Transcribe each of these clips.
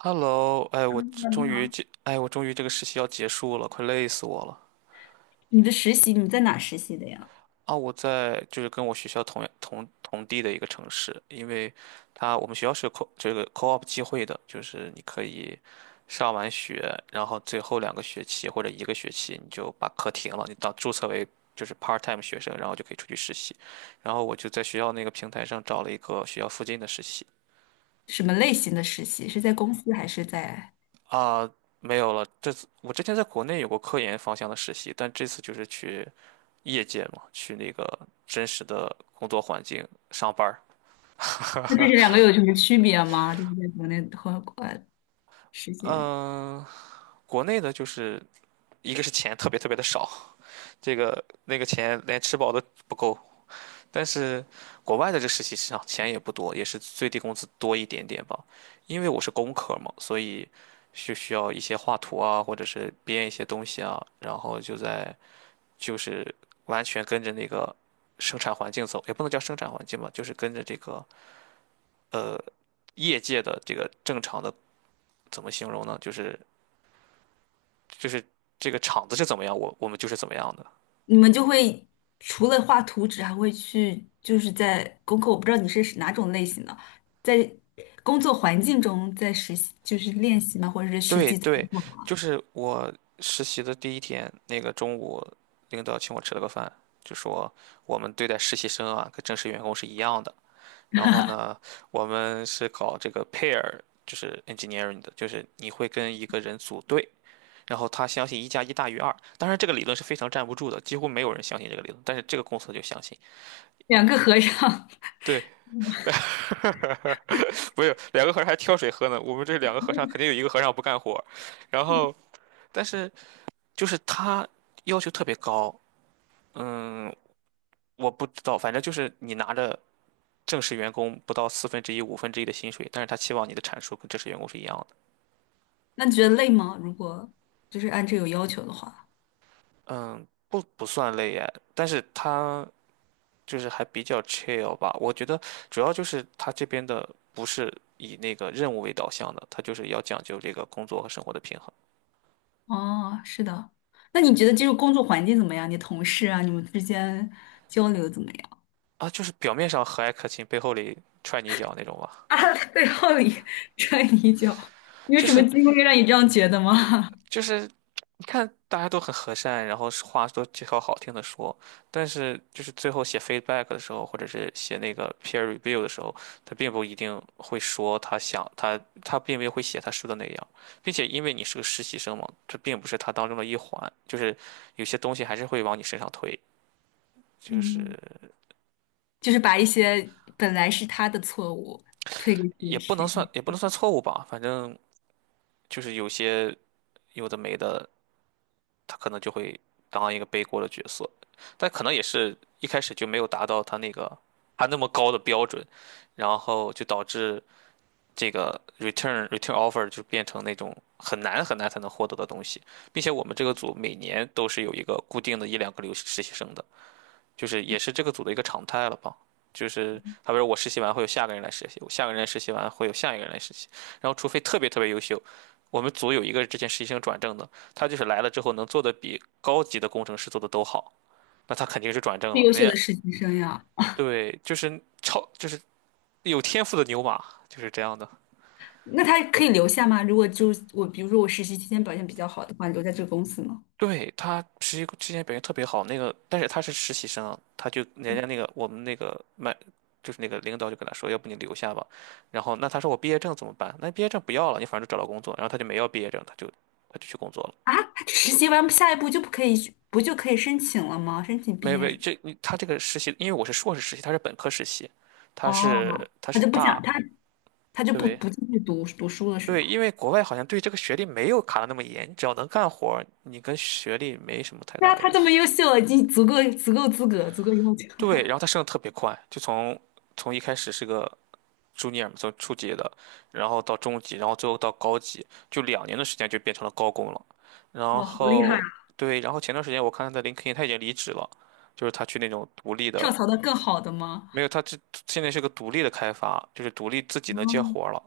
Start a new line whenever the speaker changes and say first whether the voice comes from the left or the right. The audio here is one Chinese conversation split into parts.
right: Hello，哎，我这
left: 嗯，你
right: 终于
left: 好，
right: 这，哎，我终于这个实习要结束了，快累死我了。
left: 你在哪实习的呀？
right: 啊！我在就是跟我学校同地的一个城市。因为它我们学校是有 co 这个 co-op 机会的，就是你可以上完学，然后最后两个学期或者一个学期你就把课停了，你到注册为就是 part-time 学生，然后就可以出去实习。然后我就在学校那个平台上找了一个学校附近的实习。
left: 什么类型的实习？是在公司还是在？
right: 啊，没有了，这次我之前在国内有过科研方向的实习，但这次就是去业界嘛，去那个真实的工作环境上班儿。
left: 那这是两个有什么区别吗？就是在国内和国外实习的，
right: 嗯，国内的就是一个是钱特别特别的少，这个那个钱连吃饱都不够。但是国外的这个实习市场钱也不多，也是最低工资多一点点吧。因为我是工科嘛，所以就需要一些画图啊，或者是编一些东西啊，然后就在就是完全跟着那个生产环境走，也不能叫生产环境吧，就是跟着这个呃，业界的这个正常的，怎么形容呢？就是这个厂子是怎么样，我们就是怎么样的。
left: 你们就会除了画图纸，还会去就是在功课，我不知道你是哪种类型的，在工作环境中在实习，就是练习吗？或者是实
right: 对
left: 际操
right: 对，
left: 作吗？
right: 就是我实习的第一天，那个中午，领导请我吃了个饭，就说我们对待实习生啊，跟正式员工是一样的。然后呢，我们是搞这个 pair，就是 engineering 的，就是你会跟一个人组队，然后他相信一加一大于二。当然，这个理论是非常站不住的，几乎没有人相信这个理论，但是这个公司就相信。
left: 两个和尚，
right: 对，不是两个和尚还挑水喝呢。我们这两个和尚肯定有一个和尚不干活，然后但是就是他要求特别高。嗯，我不知道，反正就是你拿着正式员工不到四分之一、五分之一的薪水，但是他期望你的产出跟正式员工是一样的。
left: 那你觉得累吗？如果就是按这有要求的话。
right: 嗯，不算累哎，但是他就是还比较 chill 吧。我觉得主要就是他这边的不是以那个任务为导向的，他就是要讲究这个工作和生活的平衡。
left: 哦，是的。那你觉得这个工作环境怎么样？你同事啊，你们之间交流怎么样？
right: 啊，就是表面上和蔼可亲，背后里踹你一脚那种吧。
left: 啊，背后里踹你一脚 你有
right: 就
left: 什么
right: 是
left: 经历让你这样觉得吗？
right: 就是，你看大家都很和善，然后是话都介绍好听的说，但是就是最后写 feedback 的时候，或者是写那个 peer review 的时候，他并不一定会说他想他并没有会写他说的那样。并且因为你是个实习生嘛，这并不是他当中的一环，就是有些东西还是会往你身上推，就
left: 嗯，
right: 是
left: 就是把一些本来是他的错误推给你
right: 也
left: 的
right: 不
left: 实
right: 能算
left: 习，
right: 也不能算错误吧，反正就是有些有的没的。他可能就会当一个背锅的角色，但可能也是一开始就没有达到他那个他那么高的标准，然后就导致这个 return offer 就变成那种很难很难才能获得的东西。并且我们这个组每年都是有一个固定的一两个留实习生的，就是也是这个组的一个常态了吧。就是他比如我实习完会有下个人来实习，我下个人来实习完会有下一个人来实习，然后除非特别特别优秀。我们组有一个之前实习生转正的，他就是来了之后能做的比高级的工程师做的都好，那他肯定是转正
left: 最
right: 了。
left: 优秀
right: 人家
left: 的实习生呀。
right: 对，就是超就是有天赋的牛马就是这样的。
left: 那他可以留下吗？如果就是我，比如说我实习期间表现比较好的话，留在这个公司呢？
right: 对，他实习之前表现特别好。那个，但是他是实习生啊，他就人家那个我们那个麦，就是那个领导就跟他说，要不你留下吧。然后那他说我毕业证怎么办？那毕业证不要了，你反正都找到工作。然后他就没要毕业证，他就去工作了。
left: 啊，他实习完下一步就不可以，不就可以申请了吗？申请
right: 没
left: 毕
right: 有
left: 业
right: 没有，
left: 什么？
right: 这你他这个实习，因为我是硕士实习，他是本科实习，他
left: 哦，
right: 是他
left: 他
right: 是
left: 就不想，
right: 大。
left: 他就不
right: 对
left: 不继续读书了，是
right: 对，
left: 吧？
right: 因为国外好像对这个学历没有卡的那么严，你只要能干活儿你跟学历没什么太
left: 对
right: 大
left: 啊，他
right: 联
left: 这
right: 系。
left: 么优秀了已经足够资格，足够优秀
right: 对，然
left: 了
right: 后他升的特别快，就从一开始是个。朱尼尔从初级的，然后到中级，然后最后到高级，就2年的时间就变成了高工了。然
left: 哇，好厉害
right: 后
left: 啊！
right: 对，然后前段时间我看他在林肯，他已经离职了，就是他去那种独立
left: 跳
right: 的。
left: 槽到更好的吗？
right: 没有，他这现在是个独立的开发，就是独立自己能接
left: 哦，
right: 活儿了。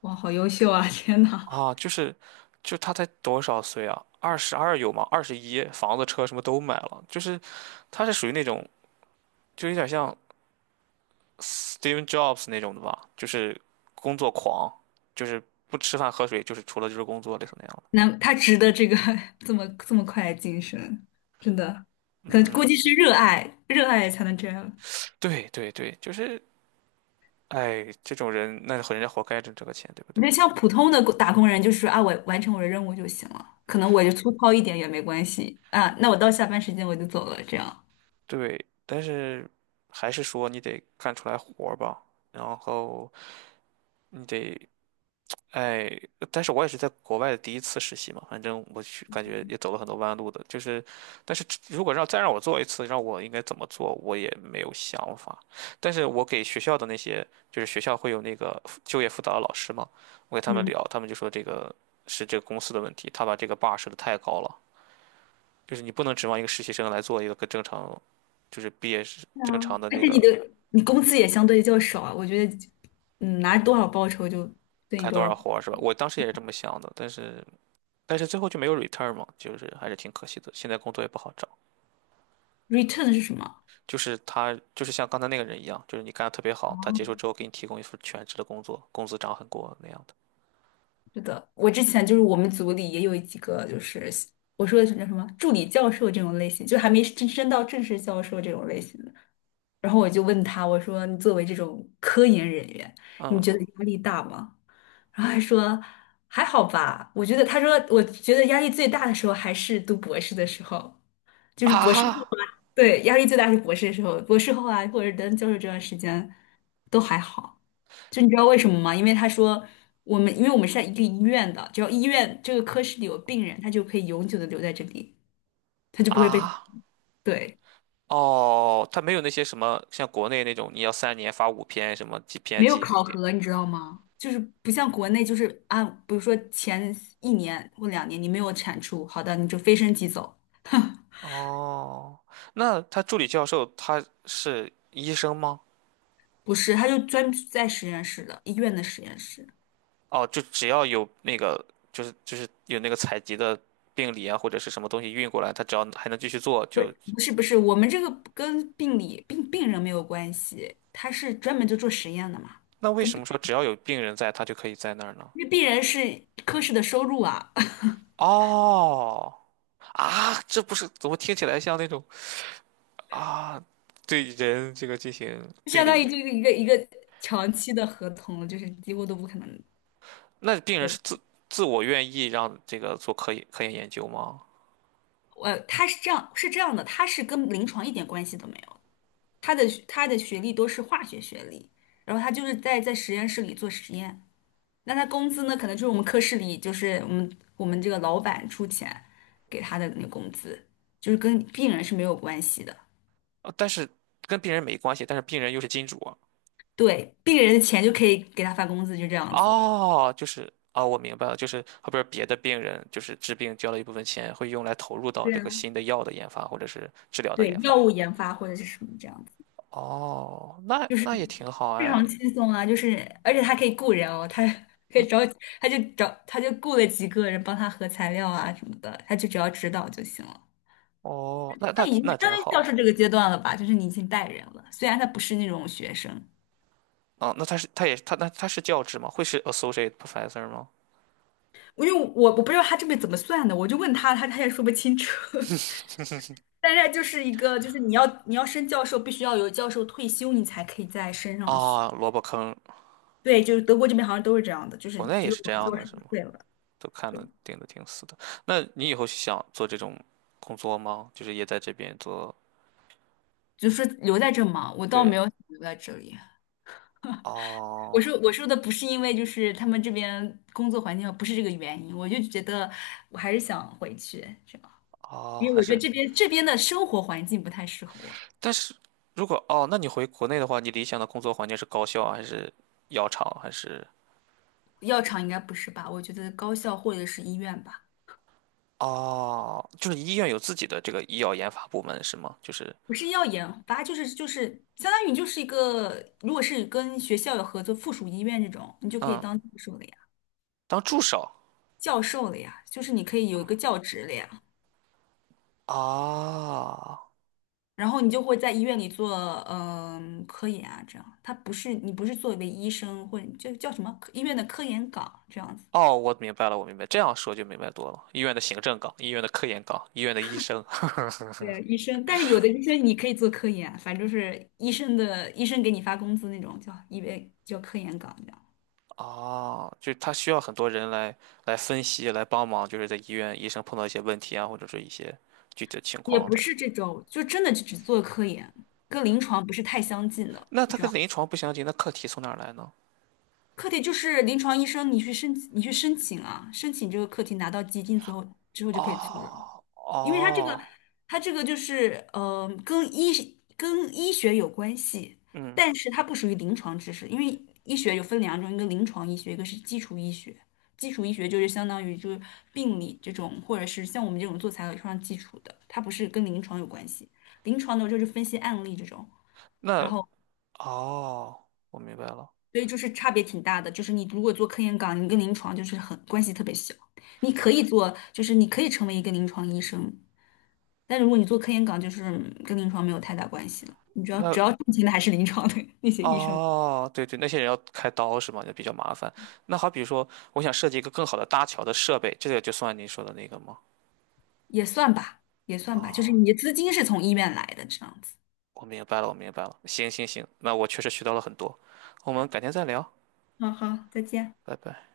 left: 哇，好优秀啊！天呐，
right: 啊，就他才多少岁啊？22有吗？21，房子车什么都买了。就是他是属于那种就有点像Steve Jobs 那种的吧，就是工作狂，就是不吃饭喝水，就是除了就是工作，类似那样的。
left: 那他值得这个 这么这么快的晋升，真的，可能估
right: 嗯，
left: 计是热爱，热爱才能这样。
right: 对对对，就是，哎，这种人，那人家活该挣这个钱，对不
left: 我
right: 对？
left: 觉得像普通的打工人，就是啊，我完成我的任务就行了，可能我就粗糙一点也没关系啊，那我到下班时间我就走了，这样。
right: 对，但是还是说你得干出来活儿吧，然后你得哎。但是我也是在国外的第一次实习嘛，反正我去感觉也走了很多弯路的，就是，但是如果让我做一次，让我应该怎么做，我也没有想法。但是我给学校的那些，就是学校会有那个就业辅导的老师嘛，我给他们
left: 嗯。
right: 聊，他们就说这个是这个公司的问题，他把这个 bar 设的太高了，就是你不能指望一个实习生来做一个跟正常，就是毕业是
left: 啊！
right: 正常的
left: 而
right: 那
left: 且你
right: 个
left: 的你工资也相对较少啊，我觉得，嗯，拿多少报酬就对你
right: 干
left: 多
right: 多少
left: 少。
right: 活儿是吧？我当时也是这么想的，但是最后就没有 return 嘛，就是还是挺可惜的。现在工作也不好找，
left: return 是什么？
right: 就是他就是像刚才那个人一样，就是你干得特别好，他结束之后给你提供一份全职的工作，工资涨很多那样的。
left: 是的，我之前就是我们组里也有几个，就是我说的是叫什么助理教授这种类型，就还没真升到正式教授这种类型的。然后我就问他，我说你作为这种科研人员，你觉
right: 嗯，
left: 得压力大吗？然后他说还好吧，我觉得他说我觉得压力最大的时候还是读博士的时候，就是博士。
right: 啊，
left: 对，压力最大是博士的时候，博士后啊，或者等教授这段时间都还好。就你知道为什么吗？因为他说我们，因为我们是在一个医院的，只要医院这个科室里有病人，他就可以永久的留在这里，他就不会被，
right: 啊，
left: 对，
right: 哦，他没有那些什么像国内那种你要3年发5篇什么几篇
left: 没有
right: 几
left: 考
right: 点。
left: 核，你知道吗？就是不像国内，就是啊，比如说前一年或两年你没有产出，好的，你就飞升即走。
right: 哦，那他助理教授他是医生吗？
left: 不是，他就专在实验室的，医院的实验室。
right: 哦，就只要有那个，就是有那个采集的病理啊或者是什么东西运过来，他只要还能继续做
left: 不是
right: 就
left: 不是不是，我们这个跟病理病病人没有关系，他是专门就做实验的嘛，
right: 那为
left: 跟
right: 什么
left: 病
right: 说只要有病人在，他就可以在那儿呢？
left: 因为病人是科室的收入啊，
right: 哦，啊，这不是，怎么听起来像那种，啊，对人这个进行 病
left: 相当于
right: 理？
left: 就是一个一个长期的合同就是几乎都不可能。
right: 那病人
left: 对
right: 是
left: 吧，
right: 自我愿意让这个做科研研究吗？
left: 我他是这样是这样的，他是跟临床一点关系都没有，他的他的学历都是化学学历，然后他就是在在实验室里做实验。那他工资呢，可能就是我们科室里，就是我们这个老板出钱给他的那个工资，就是跟病人是没有关系的。
right: 但是跟病人没关系，但是病人又是金主啊。
left: 对，病人的钱就可以给他发工资，就这样子。
right: 哦，就是啊，我明白了，就是后边别的病人就是治病交了一部分钱，会用来投入到
left: 对
right: 这
left: 啊，
right: 个新的药的研发或者是治疗的
left: 对，
right: 研发。
left: 药物研发或者是什么这样子，
right: 哦，那那也挺好
left: 非
right: 哎。
left: 常轻松啊。就是而且他可以雇人哦，他可以找，他就找，他就雇了几个人帮他核材料啊什么的，他就只要指导就行了。
right: 哦，那
left: 他
right: 那
left: 已经是
right: 那
left: 相
right: 真
left: 当于教授
right: 好。
left: 这个阶段了吧，就是你已经带人了，虽然他不是那种学生。
right: 啊！那他是他也他那他是教职吗？会是 associate professor 吗？
left: 因为我不知道他这边怎么算的，我就问他，他他也说不清楚。但是就是一个，就是你要升教授，必须要有教授退休，你才可以再升上去。
right: 啊，萝卜坑。
left: 对，就是德国这边好像都是这样的，就是
right: 国内
left: 只
right: 也
left: 有
right: 是
left: 教
right: 这样的，
left: 授
right: 是吗？
left: 退了，
right: 都看
left: 对，
right: 的盯的挺死的。那你以后想做这种工作吗？就是也在这边做？
left: 就是留在这嘛。我倒
right: 对，
left: 没有想留在这里。我
right: 哦
left: 说我说的不是因为就是他们这边工作环境不是这个原因，我就觉得我还是想回去这样，
right: 哦，
left: 因为
right: 还
left: 我觉得
right: 是，
left: 这边的生活环境不太适合我。
right: 但是如果，哦，那你回国内的话，你理想的工作环境是高校啊还是药厂还是？
left: 药厂应该不是吧？我觉得高校或者是医院吧。
right: 哦，就是医院有自己的这个医药研发部门是吗？就是
left: 不是要研发，就是就是相当于你就是一个，如果是跟学校有合作，附属医院这种，你就可以
right: 嗯，
left: 当教授了呀，
right: 当助手
left: 教授了呀，就是你可以有一个教职了呀，
right: 啊。
left: 然后你就会在医院里做嗯、科研啊，这样，他不是你不是作为医生或者就叫什么科医院的科研岗这样子。
right: 哦，我明白了，我明白，这样说就明白多了。医院的行政岗、医院的科研岗、医院的医生。
left: 对，医生，但是有的医生你可以做科研，反正就是医生的医生给你发工资那种，叫医为叫科研岗。
right: 哦，就是他需要很多人来分析、来帮忙，就是在医院医生碰到一些问题啊，或者说一些具体的情
left: 也
right: 况
left: 不
right: 的。
left: 是这种，就真的就只做科研，跟临床不是太相近的。
right: 那他跟临床不相近，那课题从哪儿来呢？
left: 课题就是临床医生，你去申请啊，申请这个课题拿到基金之后，之后就可以做。了。
right: 哦
left: 因为它这个，
right: 哦，
left: 它这个就是跟医跟医学有关系，
right: 嗯，
left: 但是它不属于临床知识，因为医学有分两种，一个临床医学，一个是基础医学。基础医学就是相当于就是病理这种，或者是像我们这种做材料非常基础的，它不是跟临床有关系。临床的就是分析案例这种。然
right: 那
left: 后
right: 哦，我明白了。
left: 所以就是差别挺大的，就是你如果做科研岗，你跟临床就是很关系特别小，你可以做，就是你可以成为一个临床医生，但如果你做科研岗，就是嗯跟临床没有太大关系了，你主要主
right: 那
left: 要挣钱的还是临床的 那些医生，
right: 哦，对对，那些人要开刀是吗？就比较麻烦。那好比说，我想设计一个更好的搭桥的设备，这个就算您说的那个吗？
left: 也算吧，也算吧，就是
right: 啊。
left: 你的资金是从医院来的这样子。
right: 我明白了，我明白了。行行行，那我确实学到了很多。我们改天再聊，
left: 好好，再见。
right: 拜拜。